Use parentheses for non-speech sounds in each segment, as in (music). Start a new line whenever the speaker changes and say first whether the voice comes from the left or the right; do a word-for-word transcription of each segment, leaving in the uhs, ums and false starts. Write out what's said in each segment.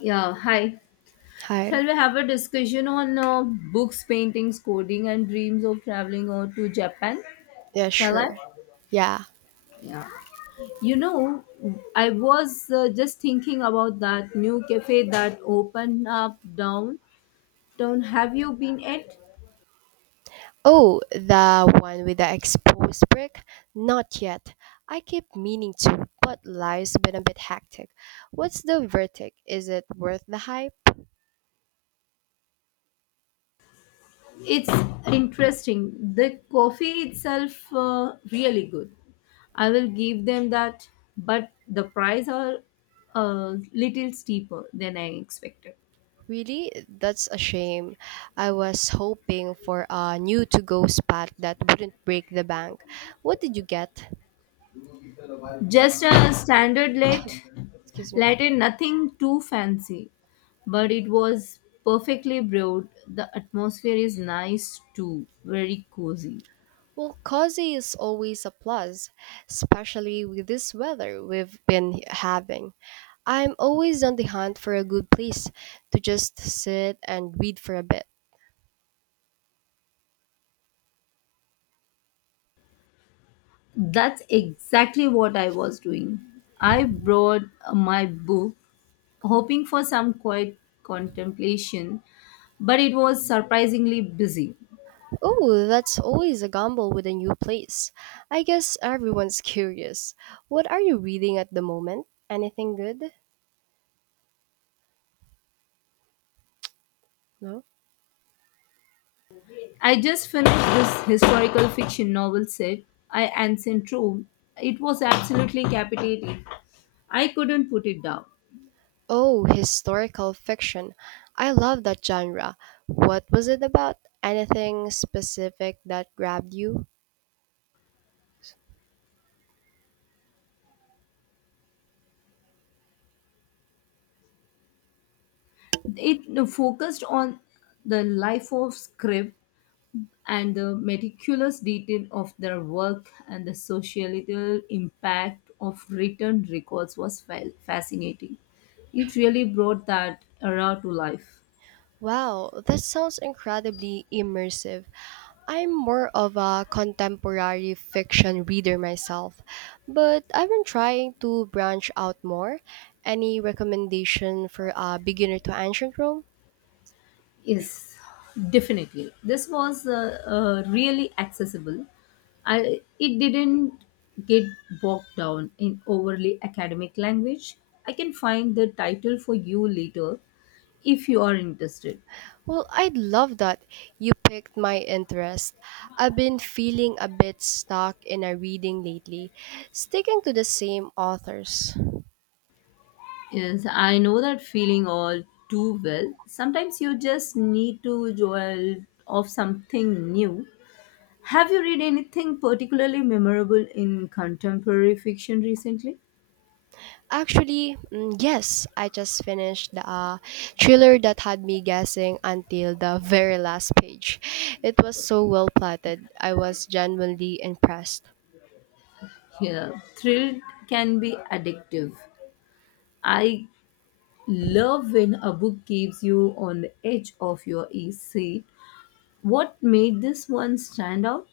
left: Yeah, hi.
right: Hi.
left: Shall we have a discussion on uh, books, paintings, coding, and dreams of traveling or to Japan?
right: Yeah,
left: Shall I?
right: sure. Yeah.
left: Yeah. You know, I was uh, just thinking about that new cafe that opened up downtown. Have you been at?
right: Oh, the one with the exposed brick? Not yet. I keep meaning to, but life's been a bit hectic. What's the verdict? Is it worth the hype?
left: It's interesting. The coffee itself uh, really good. I will give them that, but the price are a little steeper than I expected.
right: Really? That's a shame. I was hoping for a new to go spot that wouldn't break the bank. What did you get?
left: Just a standard late
right: Excuse me.
left: Latin, nothing too fancy, but it was perfectly brewed. The atmosphere is nice too, very cozy.
right: Well, cozy is always a plus, especially with this weather we've been having. I'm always on the hunt for a good place to just sit and read for a bit.
left: That's exactly what I was doing. I brought my book, hoping for some quiet contemplation, but it was surprisingly busy.
right: Oh, that's always a gamble with a new place. I guess everyone's (laughs) curious. What are you reading at the moment? Anything good? No?
left: I just finished this historical fiction novel set, I Ancient Rome. It was absolutely captivating. I couldn't put it down.
right: Oh, historical fiction. I love that genre. What was it about? Anything specific that grabbed you?
left: It focused on the life of Scribb and the meticulous detail of their work and the societal impact of written records was fa- fascinating. It really brought that era to life.
right: Wow, that sounds incredibly immersive. I'm more of a contemporary fiction reader myself, but I've been trying to branch out more. Any recommendation for a beginner to ancient Rome?
left: Yes, definitely. This was uh, uh, really accessible. I, it didn't get bogged down in overly academic language. I can find the title for you later if you are interested.
right: Well, I'd love that. You picked my interest. I've been feeling a bit stuck in a reading lately, sticking to the same authors.
left: Yes, I know that feeling all too well. Sometimes you just need to jolt off something new. Have you read anything particularly memorable in contemporary fiction recently?
right: Actually, mm, yes, I just finished the uh, thriller that had me guessing until the very last page. It was so well plotted. I was genuinely impressed.
left: Yeah, thrill can be addictive. I love when a book keeps you on the edge of your e- seat. What made this one stand out?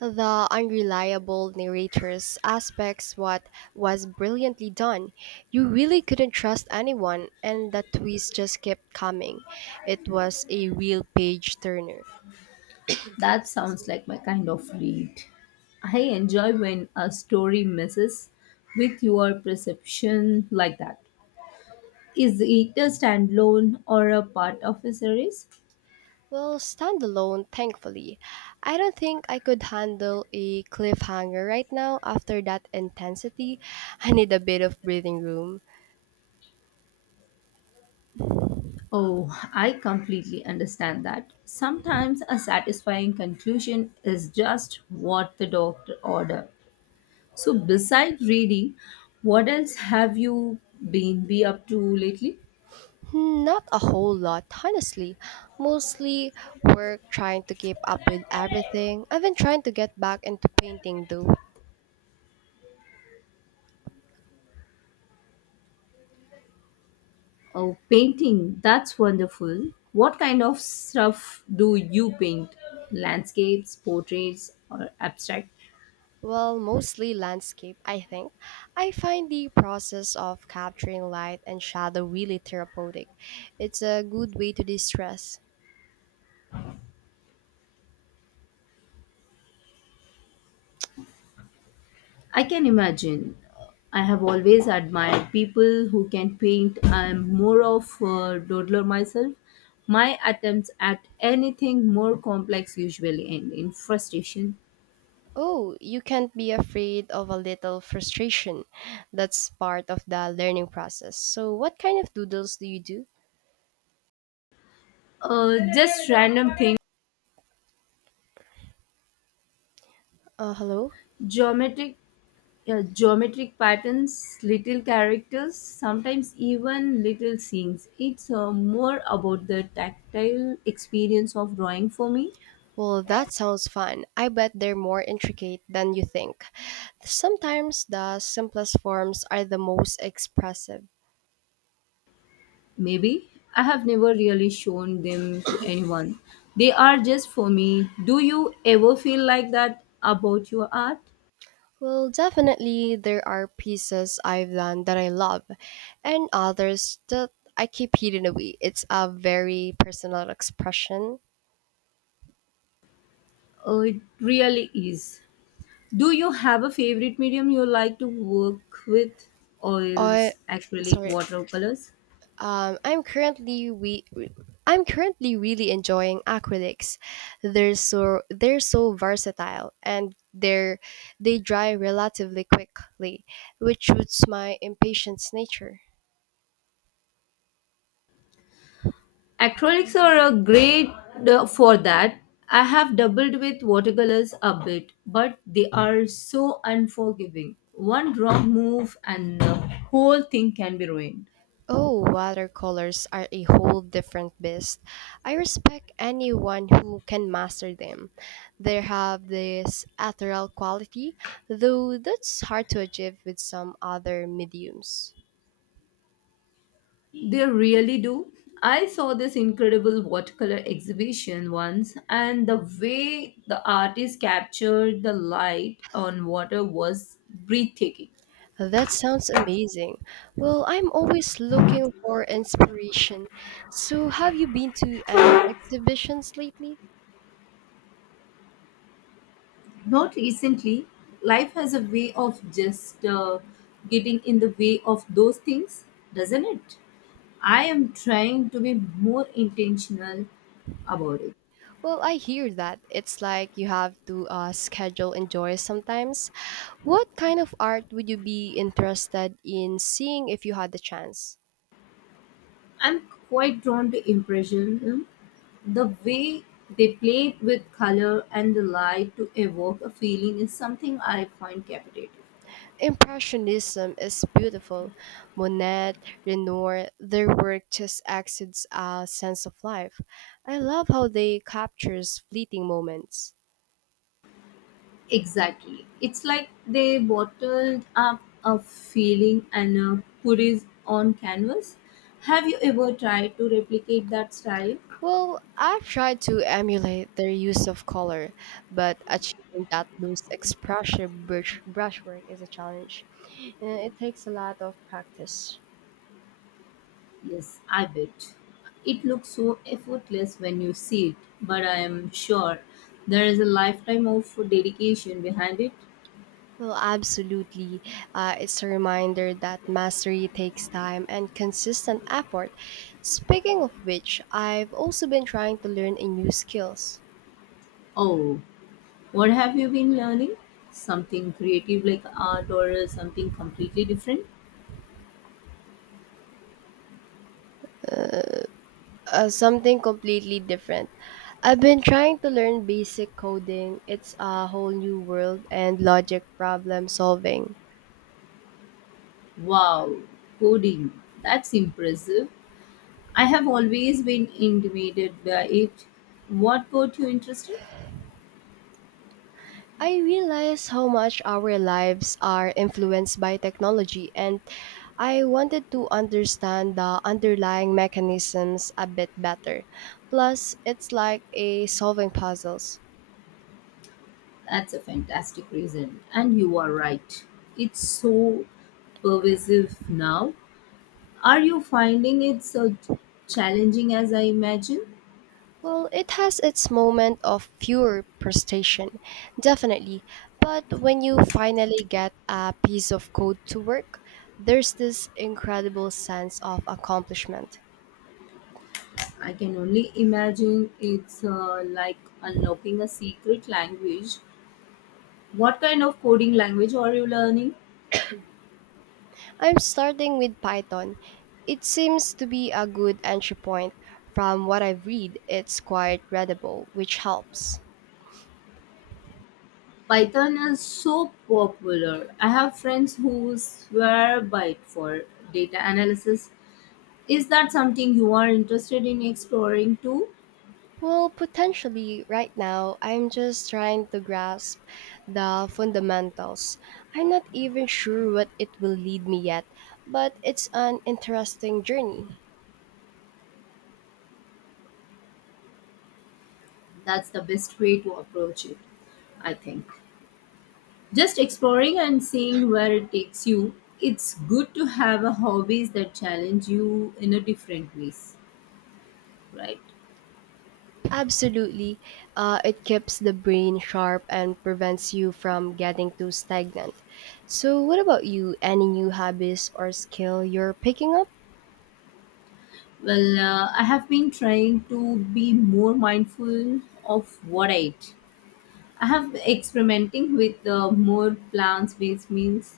right: The unreliable narrator's aspects what was brilliantly done. You really couldn't trust anyone and the twist just kept coming. It was a real page turner.
left: That
right: Excuse
left: sounds
right: me.
left: like my kind of read. I enjoy when a story messes with your perception like that. Is it a standalone or a part of a series?
right: Well, standalone, thankfully. I don't think I could handle a cliffhanger right now after that intensity. (laughs) I need a bit of breathing room.
left: Oh, I completely understand that. Sometimes a satisfying conclusion is just what the doctor ordered. So, besides reading, what else have you been be up to lately?
right: Hmm, Not a whole lot, honestly. Mostly work trying to keep up with everything. I've been trying to get back into painting though.
left: Oh, painting. That's wonderful. What kind of stuff do you paint? Landscapes, portraits, or abstract?
right: Well, mostly landscape, I think. I find the process of capturing light and shadow really therapeutic. It's a good way to de stress.
left: I can imagine. I have always admired people who can paint. I'm more of a doodler myself. My attempts at anything more complex usually end in frustration.
right: Oh, you can't be afraid of a little frustration. That's part of the learning process. So, what kind of doodles do you do?
left: Uh, just random things.
right: Uh, hello?
left: Geometric, yeah, geometric patterns, little characters, sometimes even little scenes. It's uh, more about the tactile experience of drawing for me.
right: Well, that sounds fun. I bet they're more intricate than you think. Sometimes the simplest forms are the most expressive.
left: Maybe. I have never really shown them to anyone. They are just for me. Do you ever feel like that about your art?
right: Well, definitely there are pieces I've done that I love, and others that I keep hidden away. It's a very personal expression.
left: Oh, it really is. Do you have a favorite medium you like to work with? Oils,
right: I,
left: acrylic,
right: sorry,
left: watercolors?
right: Um, I'm currently we I'm currently really enjoying acrylics. They're so they're so versatile and they're they dry relatively quickly, which suits my impatience nature.
left: Acrylics are a great uh, for that. I have doubled with watercolors a bit, but they are so unforgiving. One wrong move and the whole thing can be ruined.
right: Oh, watercolors are a whole different beast. I respect anyone who can master them. They have this ethereal quality, though that's hard to achieve with some other mediums.
left: They really do. I saw this incredible watercolor exhibition once, and the way the artist captured the light on water was breathtaking.
right: That sounds amazing. Well, I'm always looking for inspiration. So, have you been to any exhibitions lately?
left: Not recently. Life has a way of just uh, getting in the way of those things, doesn't it? I am trying to be more intentional about it.
right: Well, I hear that. It's like you have to uh, schedule and joy sometimes. What kind of art would you be interested in seeing if you had the chance?
left: I'm quite drawn to impressionism. The way they play with color and the light to evoke a feeling is something I find captivating.
right: Impressionism is beautiful. Monet, Renoir, their work just exudes a sense of life. I love how they captures fleeting moments.
left: Exactly. It's like they bottled up a feeling and uh, put it on canvas. Have you ever tried to replicate that style?
right: Well, I've tried to emulate their use of color, but achieving that loose expression brush brushwork is a challenge, and it takes a lot of practice.
left: Yes, I bet. It looks so effortless when you see it, but I am sure there is a lifetime of dedication behind it.
right: Well, absolutely. Uh, it's a reminder that mastery takes time and consistent effort. Speaking of which, I've also been trying to learn a new skills.
left: Oh, what have you been learning? Something creative like art or something completely different?
right: Uh, something completely different. I've been trying to learn basic coding. It's a whole new world and logic problem solving.
left: Wow, coding. That's impressive. I have always been intimidated by it. What got you interested?
right: I realize how much our lives are influenced by technology, and I wanted to understand the underlying mechanisms a bit better. Plus, it's like a solving puzzles.
left: That's a fantastic reason. And you are right. It's so pervasive now. Are you finding it so challenging as I imagine?
right: Well, it has its moment of pure frustration, definitely. But when you finally get a piece of code to work, there's this incredible sense of accomplishment.
left: I can only imagine it's uh, like unlocking a secret language. What kind of coding language are you learning?
right: I'm starting with Python. It seems to be a good entry point. From what I've read, it's quite readable, which helps.
left: Python is so popular. I have friends who swear by it for data analysis. Is that something you are interested in exploring too?
right: Well, potentially, right now, I'm just trying to grasp the fundamentals. I'm not even sure what it will lead me yet, but it's an interesting journey.
left: That's the best way to approach it, I think. Just exploring and seeing where it takes you. It's good to have a hobbies that challenge you in a different ways, right?
right: Absolutely. Uh, it keeps the brain sharp and prevents you from getting too stagnant. So, what about you? Any new hobbies or skill you're picking up?
left: Well, uh, I have been trying to be more mindful of what I eat. I have experimenting with uh, more plants-based meals.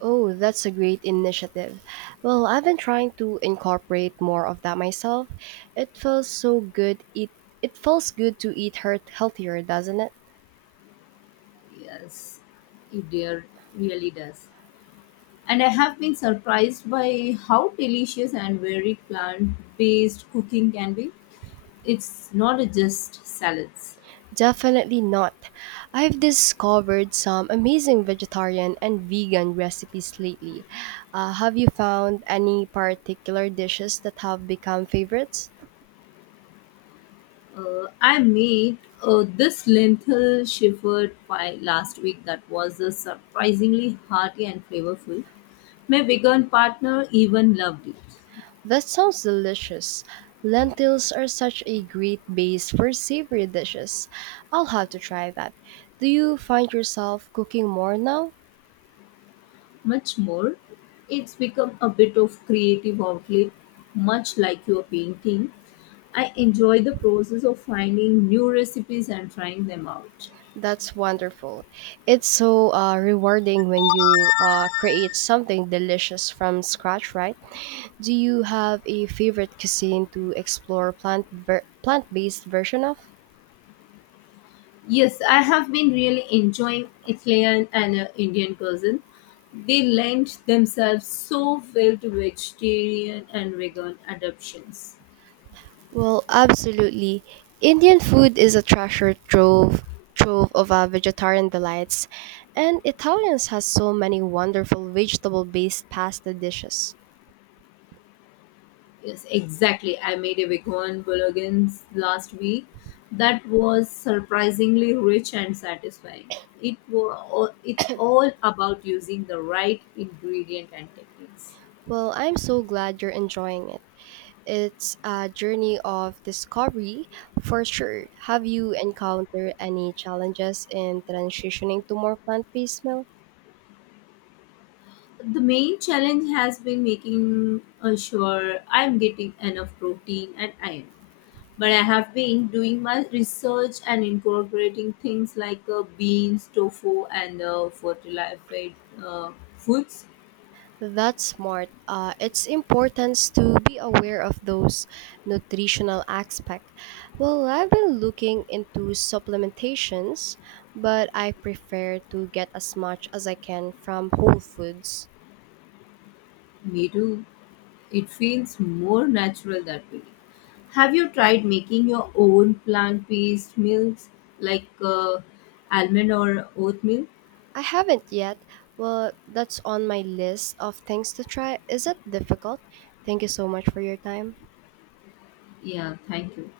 right: Oh, that's a great initiative. Well, I've been trying to incorporate more of that myself. It feels so good. It it feels good to eat heart- healthier, doesn't it?
left: Yes, it dear really does. And I have been surprised by how delicious and very plant based cooking can be. It's not just salads.
right: Definitely not. I've discovered some amazing vegetarian and vegan recipes lately. Uh, have you found any particular dishes that have become favorites?
left: Uh, I made uh, this lentil shepherd pie last week that was uh, surprisingly hearty and flavorful. My vegan partner even loved it.
right: That sounds delicious. Lentils are such a great base for savory dishes. I'll have to try that. Do you find yourself cooking more now?
left: Much more. It's become a bit of creative outlet, much like your painting. I enjoy the process of finding new recipes and trying them out.
right: That's wonderful. It's so uh, rewarding when you uh, create something delicious from scratch, right? Do you have a favorite cuisine to explore plant ver- plant-based version of?
left: Yes, I have been really enjoying Italian and uh, Indian cuisine. They lend themselves so well to vegetarian and vegan adoptions.
right: Well, absolutely. Indian food is a treasure trove trove of uh, vegetarian delights, and Italians has so many wonderful vegetable-based pasta dishes.
left: Yes, exactly. I made a vegan bolognese last week that was surprisingly rich and satisfying. It was, it's all about using the right ingredient and techniques.
right: Well, I'm so glad you're enjoying it. It's a journey of discovery for sure. Have you encountered any challenges in transitioning to more plant-based meals?
left: The main challenge has been making uh, sure I'm getting enough protein and iron. But I have been doing my research and incorporating things like uh, beans, tofu, and uh, fortified uh, foods.
right: That's smart. Uh, it's important to be aware of those nutritional aspect. Well, I've been looking into supplementations, but I prefer to get as much as I can from whole foods.
left: Me too. It feels more natural that way. Have you tried making your own plant-based milks like uh, almond or oat milk?
right: I haven't yet. Well, that's on my list of things to try. Is it difficult? Thank you so much for your time.
left: Yeah, thank you.